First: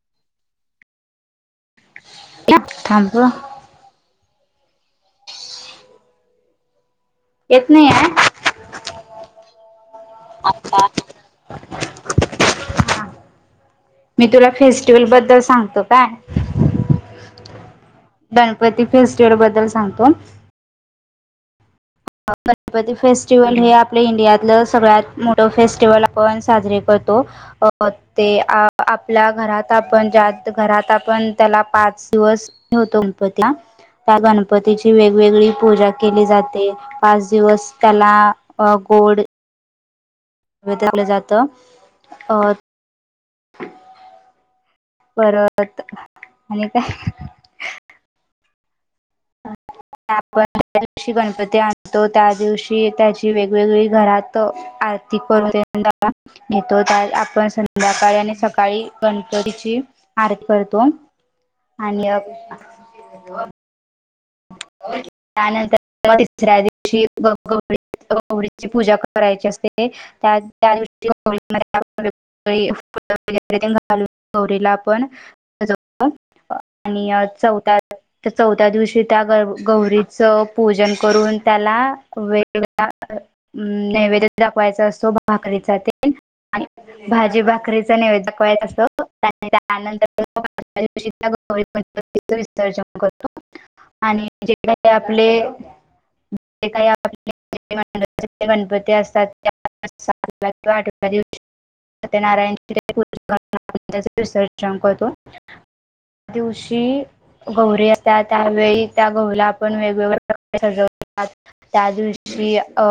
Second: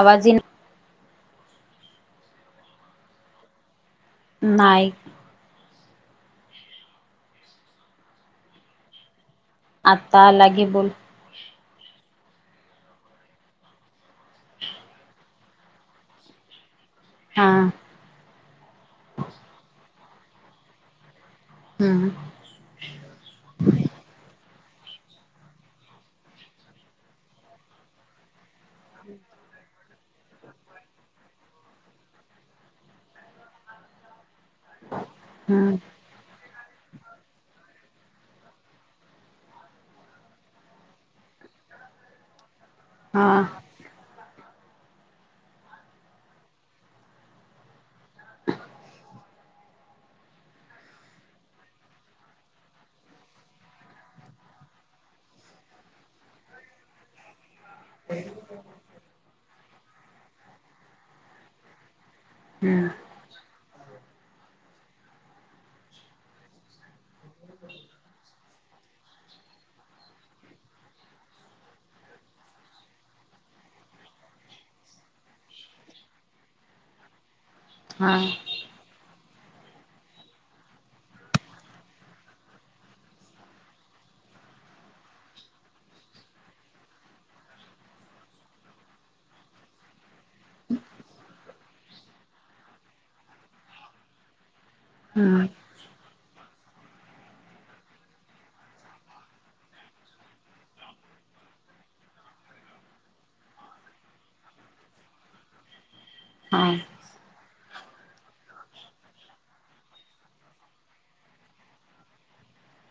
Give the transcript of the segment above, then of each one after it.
आवाज ही थांब ह नाई येत नाही आहे आता आला की बोल [unintelligible] मी तुला फेस्टिवल बद्दल सांगतो काय हा गणपती फेस्टिवल बद्दल सांगतो. हम्म. गणपती फेस्टिवल हे आपल्या इंडियातलं सगळ्यात मोठं फेस्टिवल आपण साजरे करतो. अ ते आपल्या घरात आपण जास्त घरात आपण त्याला पाच दिवस ठेवतो गणपतीला त्या गणपतीची वेगवेगळी हम्म पूजा केली जाते. पाच दिवस त्याला गोड लं जात अ हा परत आणि काय [unintelligible] आपण ज्या दिवशी गणपती आणतो त्या दिवशी त्याची वेगवेगळी घरात आरती करू [inaudible] येतो आपण संध्याकाळी आणि सकाळी गणपतीची आरती करतो आणि ह. हो. त्यानंतर तिसऱ्या दिवशी ग ग गवळीची पूजा करायची असते. त्या त्या दिव. [unintelligible] आणि चौथ हा चौथ्या दिवशी. त्या ग गौरीचं पूजन करून त्याला वेगळळा. अम नैवेद दाखवायचा असतो भाकरीचा तेल आणि. भाजी भाकरीच नैवेद्य कयसं. त्यानंतरौरी पती विसर्जन करतो. आणि जे काही आपले हम्म जे काही आपले. गणपती असतात त्यािवा आठ. सत्यनारायण विसर्जन करतो. हा दिवशी गौरी असत. त्यावेळी त्या गहूला आपण वेगवेगळ्या प्रकारे सजवतात. त्या दिवशी अ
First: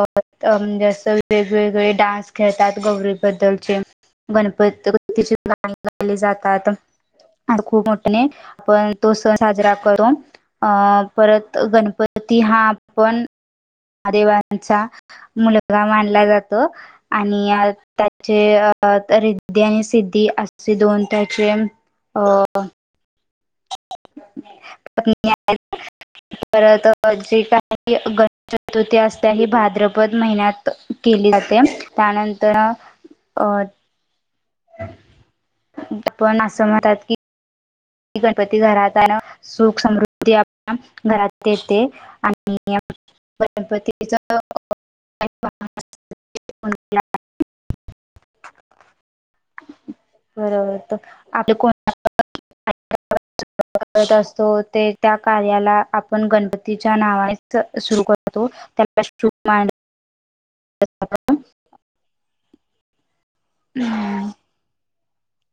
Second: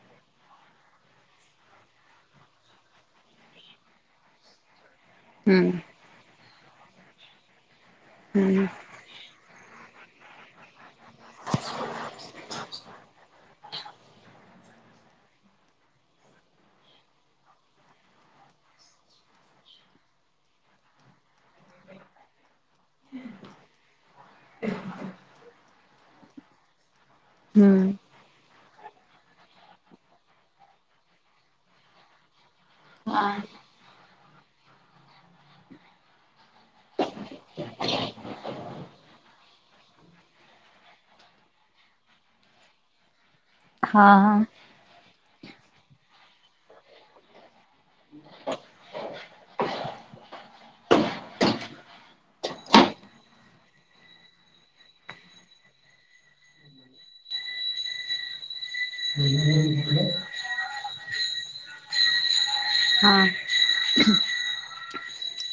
म्हणजे असं वेगवेगळे डान्स खेळतात गौरीबद्दलचे. गणपततीची हम्म गाणी गाली जातात खूप मोठ्या न हम्म आपण. तो सण साजरा करो अ परत गणपती हा आपण. महादेवांचा मुलगा मानला जातो आणि. त्याचे अ रिद्धी आणि सिद्धी असे दोन त्याचे अं. पत्नी परत जे हम्म काही. चतुर्थी असता ही भाद्रपद महिन्यात केली जाते त्यानंतर. हा अ पण असं म्हणतात की. गणपती घरात आणि सुख समृद्धी आपल्या घरात येते आणि. गणपतीचा. हा [unintelligible] बरोबर आपता कोण. करत असतो ते त्या कार्याला आपण गणपतीच्या नावानेच सुरू करतो. त्याू मांड. [unintelligible] हां. हम्.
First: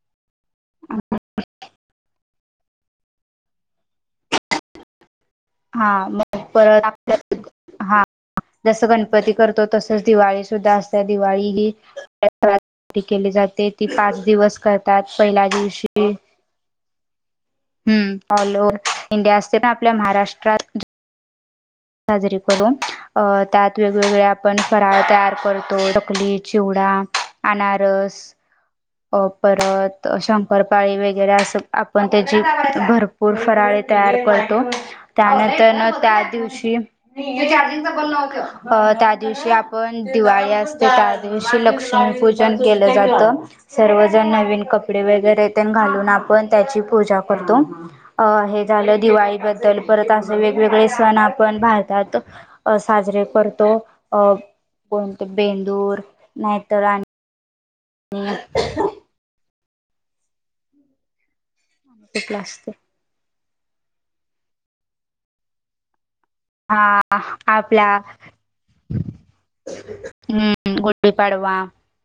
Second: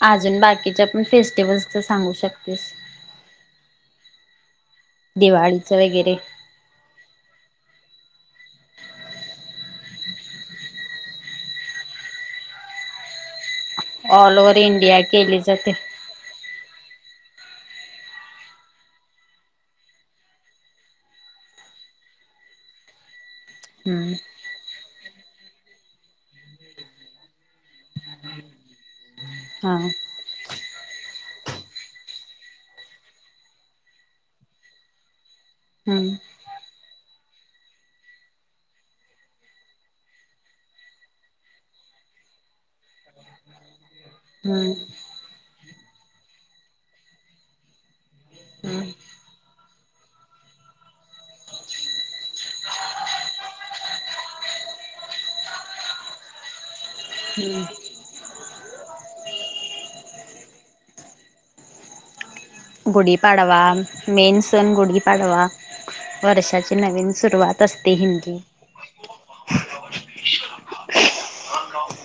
अजून बाकीच्या पण फेस्टिवल्स तर सांगू शकतेस. दिवाळी. हा मग परत आपल्या हा. जसं गणपती करतो तसच दिवाळी सुद्धा असत दिवाळी ही. केली जाते ती पाच ऑल ओव्हर दिवस इंडिया करतात केली पहिल्या जाते दिवशी. हम् ऑल ओव्ह इंडिया असते ना आपल्या महाराष्ट्रात. साजरी करून अ त्यात हम्म वेगवेगळे्या आपण फराळ तयार करतो कली चिवडा. अनारस. अ हा परत शंकरपाळी वगैरे असं आपण त्याची भर. पूर फराळे तयार करतो त्यानंतर न हम्म त्या दिवशी. [unintelligible] त्या दिवशी आपण दिवाळी असते त्या. दिवशी लक्ष्मीपूजन केलं जातं. सर्वजण नवीन हम्म कपडे वगैरे ते घालून आपण त्याची पूजा करतो. अ हे हम्म झालं दिवाळीबद्दल परत असे वेगवेगळे सण आपण भारतात. अ साजरे करतो अ कोणते बेंदूर नाहीतर आणि. [unintelligible] हम्. [unintelligible] गुढीपाडवा मेन सण गुढीपाडवा वर्षाची नवीन हा सुरुवात आपला असते हिंदी हम्म गुडी पाडवा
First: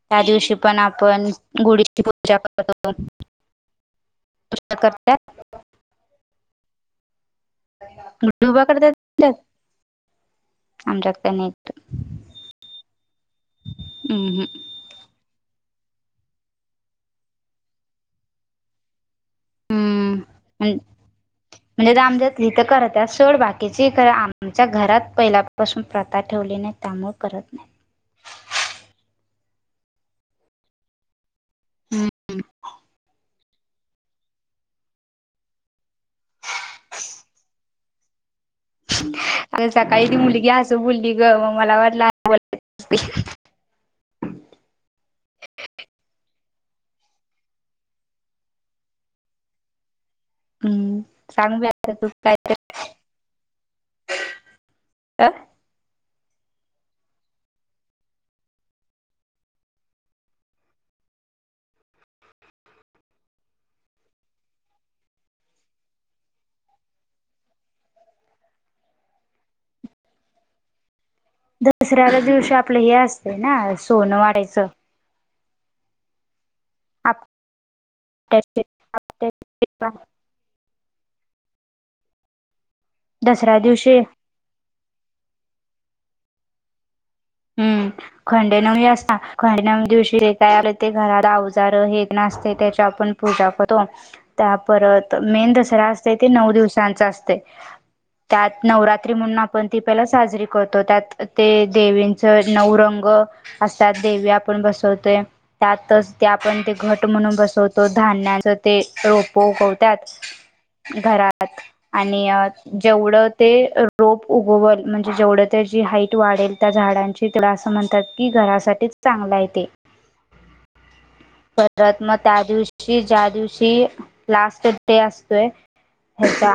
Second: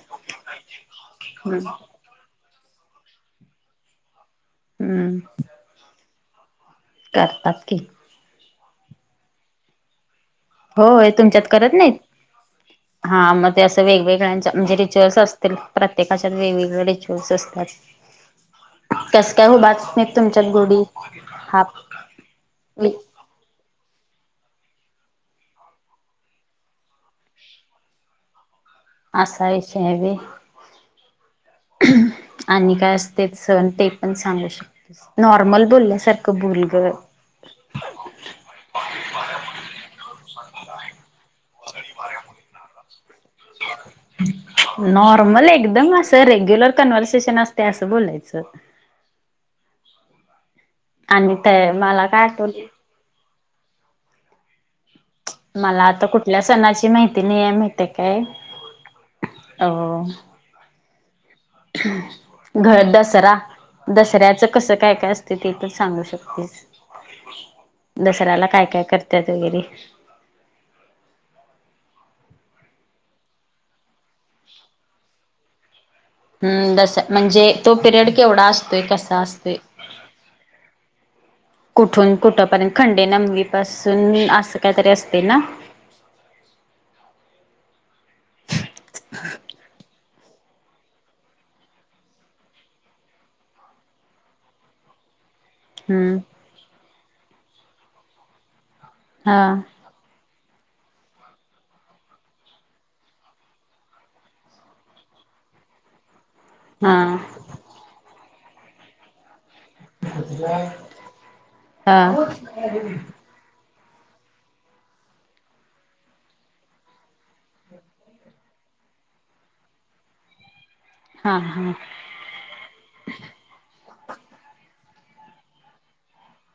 त्या दिवशी पण आपण हम्म गुढीची पूजा करतो तुम्ही करताय? हम्म करतात डुबा करतात हो आमच्यात काही तुमच्यात करत नाही हा मग ते असं हम्म वेगवेगळ्यांच म्हणजे रिच्युअल्स असं तर प्रत्येकाच्यात वेगवेगळे रे शूस असतात. कसं काय उभारत हम्म नाही तुमच्यात म्हण- गुडी हा म्हणजे तर आमच्यात इथं करतात सोड बाकीची क आमच्या घरात पहिल्यापासून प्रथा ठेवली नाही त्यामुळे करत नाही. असा विषय आहे बी आणि काय असते सण ते पण सांगू शकतो नॉर्मल बोलल्यासारखं बोल गं [unintelligible] आ सकाळी ती मुलगी असं बोलली ग मग मला वाटलं बोलली नॉर्मल एकदम असं रेग्युलर कन्व्हर्सेशन असते असं बोलायचं हम्म आणि ते सांग बी आता मला तू काय आठवत तर मला आता कुठल्या सणाची माहिती नाही आहे माहती काय हो घर दसरा दसऱ्याचं कसं काय काय असत ते तर सांगू शकतेस दसऱ्याला काय काय करतात वगैरे दसऱ्याया दिवशी आपलं हे असते ना सोनं वाटायचं हम्म जसं म्हणजे तो पिरियड केवढा आपट्याचे असतोय कसा असतोय? आपट्याचे कुठून कुठ पर्यंत खंडे नमवी दसऱ्या दिवशी पासून असं काय तरी असते ना? हम्म खंडेनवी असता खंडेनवी दिवशी काय आलं ते घरात अवजार हे असते त्याच्या आपण पूजा करतो त्या परत मेन दसरा हम्म. नऊ दिवसां असते त्या नवरात म्हणून हा आप साजरी करतो त्यात ते दे नऊ रंग असत देवी आपण बसवतोय त्यातच ते आपण ते घट हा म्हणून बसवतो धान्याच ते रोपोतो त्याच घरात हा आणि जेवढं ते रोप उगवल म्हणजे जेवढं तर जी हाईट वाढेल त्या झाडांची तुला असं म्हणतात की घरासाठीच चांगला आहे ते हा हा परत मग त्या दिवशी दिवशी ज्या दिवशी लास्ट डे असतोय हयाचा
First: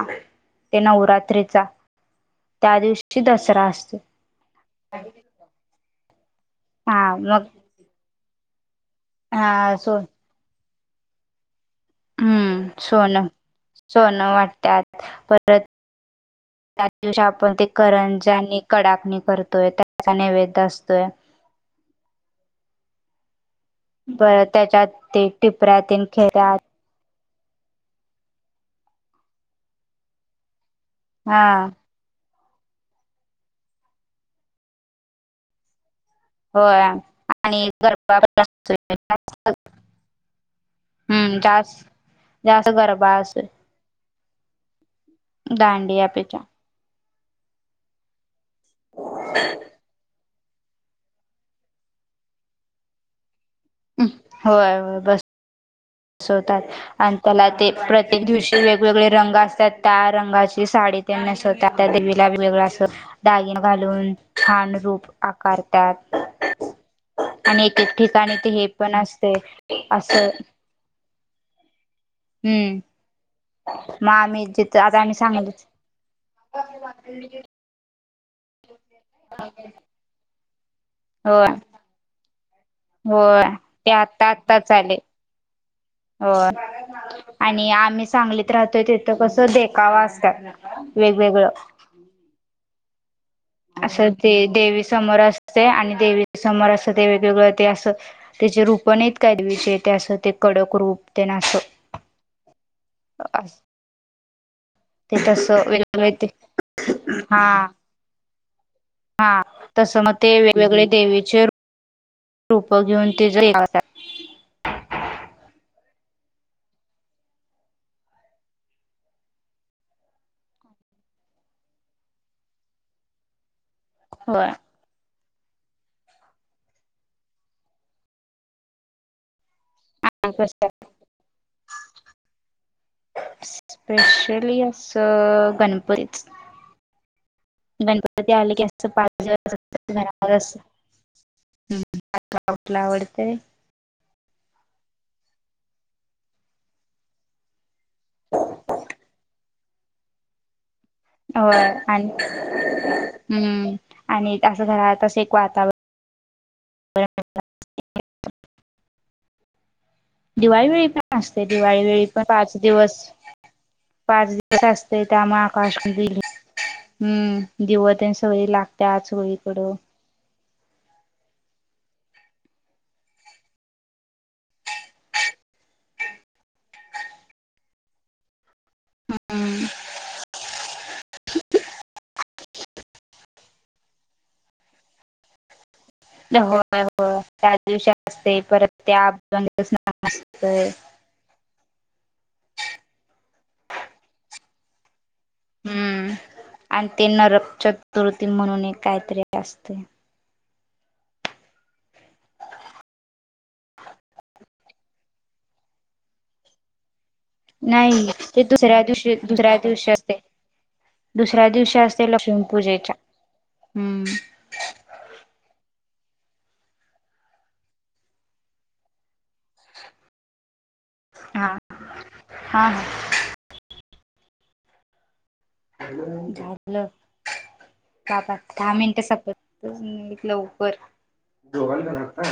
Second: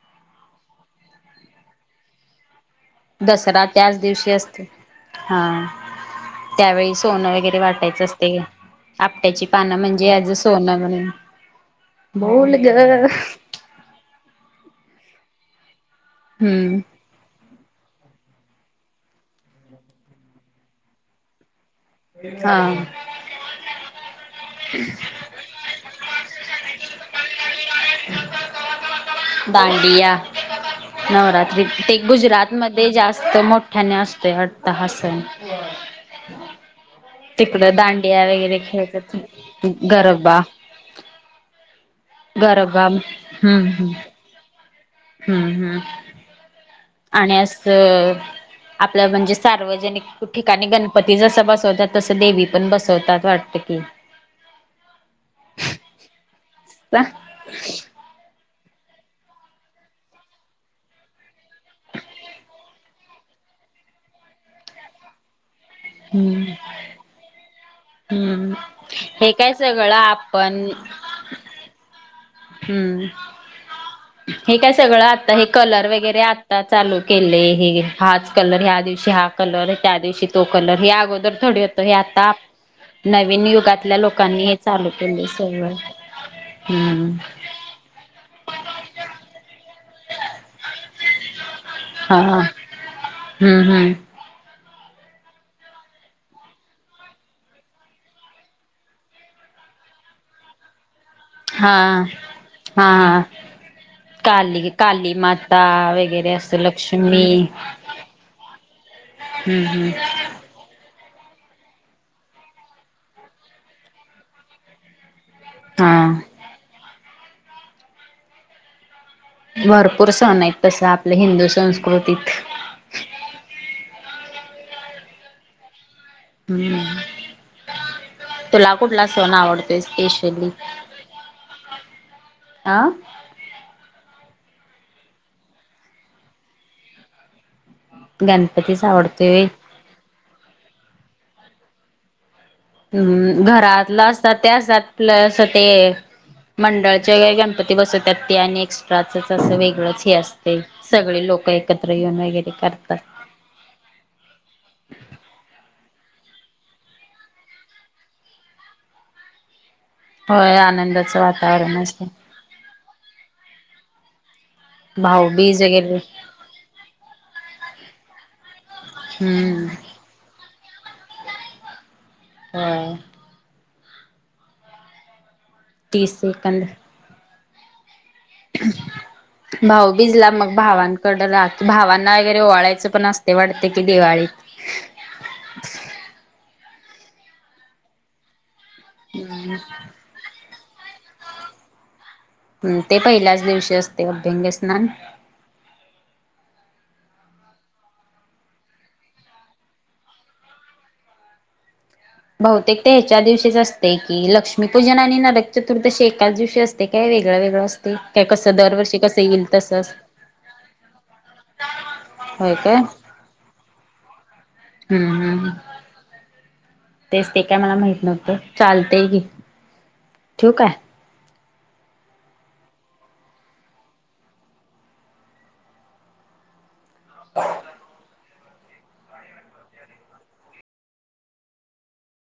ते नवरात्रीचा त्या दिवशी दसरा त्याच दिवशी असते. हा त्यावेळी हा सोनं मग वगैरे वाटायचं असते का? आपट्याची हा पानं सो म्हणजे आज सोनं म्हणून बोल हम्म ग सोनं सोनं वाटतात परत हम्म दिवशी आपण ते करंजानी कडाकणी करतोय त्याचा नैवेद्य असतोय हा बर त्याच्यात ते टिपऱ्यातील खेळतात. दांडिया नवरात्री हा ते गुजरातमध्ये जास्त मोठ्याने असतो वाटतं हा सण हो होय तिकडं गरबा दांडिया वगैरे खेळत गरबा हम्म जास्त जास्त गरोगम गरबा हम्म हम्म हम्म हम्म दांडीियापेच्या आणि असं आपलं म्हणजे सार्वजनिक ठिकाणी गणपती जस बसवतात तसं देवी पण बसवतात वाटत की होयय बस बसवतात आणि त्याला ते प्र प्रत्येक दिवशी वेगवेगळे रंग असतात त्या रंगाची साडी त्यांना नसवतात त्या देवीला वेगवेगळ्या अस डागिण घालून छान रूप आकारतात हम्म आणि एक ठिकाणी ते हम्म हे पण हे असते काय सगळं असं आपण हम्म मग आम्ही हे काय जिथं सगळं आम्ही आता हे सांगलीच कलर वगैरे आता चालू केले हे हाच कलर ह्या दिवशी हा कलर त्या दिवशी तो कलर हे अगोदर होय थोडी होतो हे आता होय नवीन ते युगातल्या आत्ता लोकांनी हे चालू केले सग हो आणि आम्ही सांगलीत राहतोय तिथं कसं देखावां असत वेगवेगळं हा हम्म हम्म असं ते देवी समोर असते आणि देवी समोर असं ते वेगवेगळ ते असं त्याचे रूपनेेत कायदवीचे ते असं ते कडक रूप तेन असं हा हा हा काली क ते कालीमाता तसं वेगवेगळे ते वगैरे असं लक्ष्मी हा हम्म हम्म तस मग ते वेगवेगळे देवीचे रूप घेऊन ते हा भरपूर सण आहेत तस आपल्या हिंदू संस्कृतीत हो हम्म तुला कुठला सोन आवडतो एपेशली आ स्पेशली असं गणपतीच गणपती ते आलं की गणपतीच असं पा आवडतोय घरावर अस हम् घरातलं असतात ते असतात प्लस ते मंडळाचे व गणपती ते बसतात ते आणि एक्स्ट्राचच असं वेगळंच हे असतं ते सगळे लोक होय एकत्र आणि येऊन वगैरे करतात हम्म आणि असं घरातालं तसं एक वातावरण होय दिवाळी वेळी पण आनंदाचं असते वातावरण दिवाळी वेळी असते पण पाच दिवस पाच दिव त असते त्यामा भाऊबीज आकाश वगैरे दिल हम्म दिवते सय लागत आ सोळीकड हम्म हा तीस सेकड हम्म भाऊ भिजला मग भावां कड राह भावांना वगैरे ओळायचं पण असते वाटते कि दिवाळीत होय होय त्याच दिवशी असते परत ते अज दिवसत ह ते पहिल्याच दिवशी असते अभ्यंगस्नान हम्म आणि ते नरक चतुर्थी म्हणून एक काहीतरी असते बहुतेक ते ह्याच्या दिवशीच असते की लक्ष्मीपूजन आणि नरक चतुर्थशी एकाच दिवशी असते ते काय वेगळा वेगळं असते नाही काय ते कसं दुसऱ्या दरवर्षी दिवशी कसं येईल दुसऱ्या तसं दिवशी असते दुसऱ्या दिवशी असते लक्ष्मी पूजेच्या हम्म हम्म हम तेच ते काय मला माहित नव्हतं चालतय की ठेऊ आय हा हा हा हॅलो झालं. [unintelligible] आता दहा मिनिटं [unintelligible] निग लवकर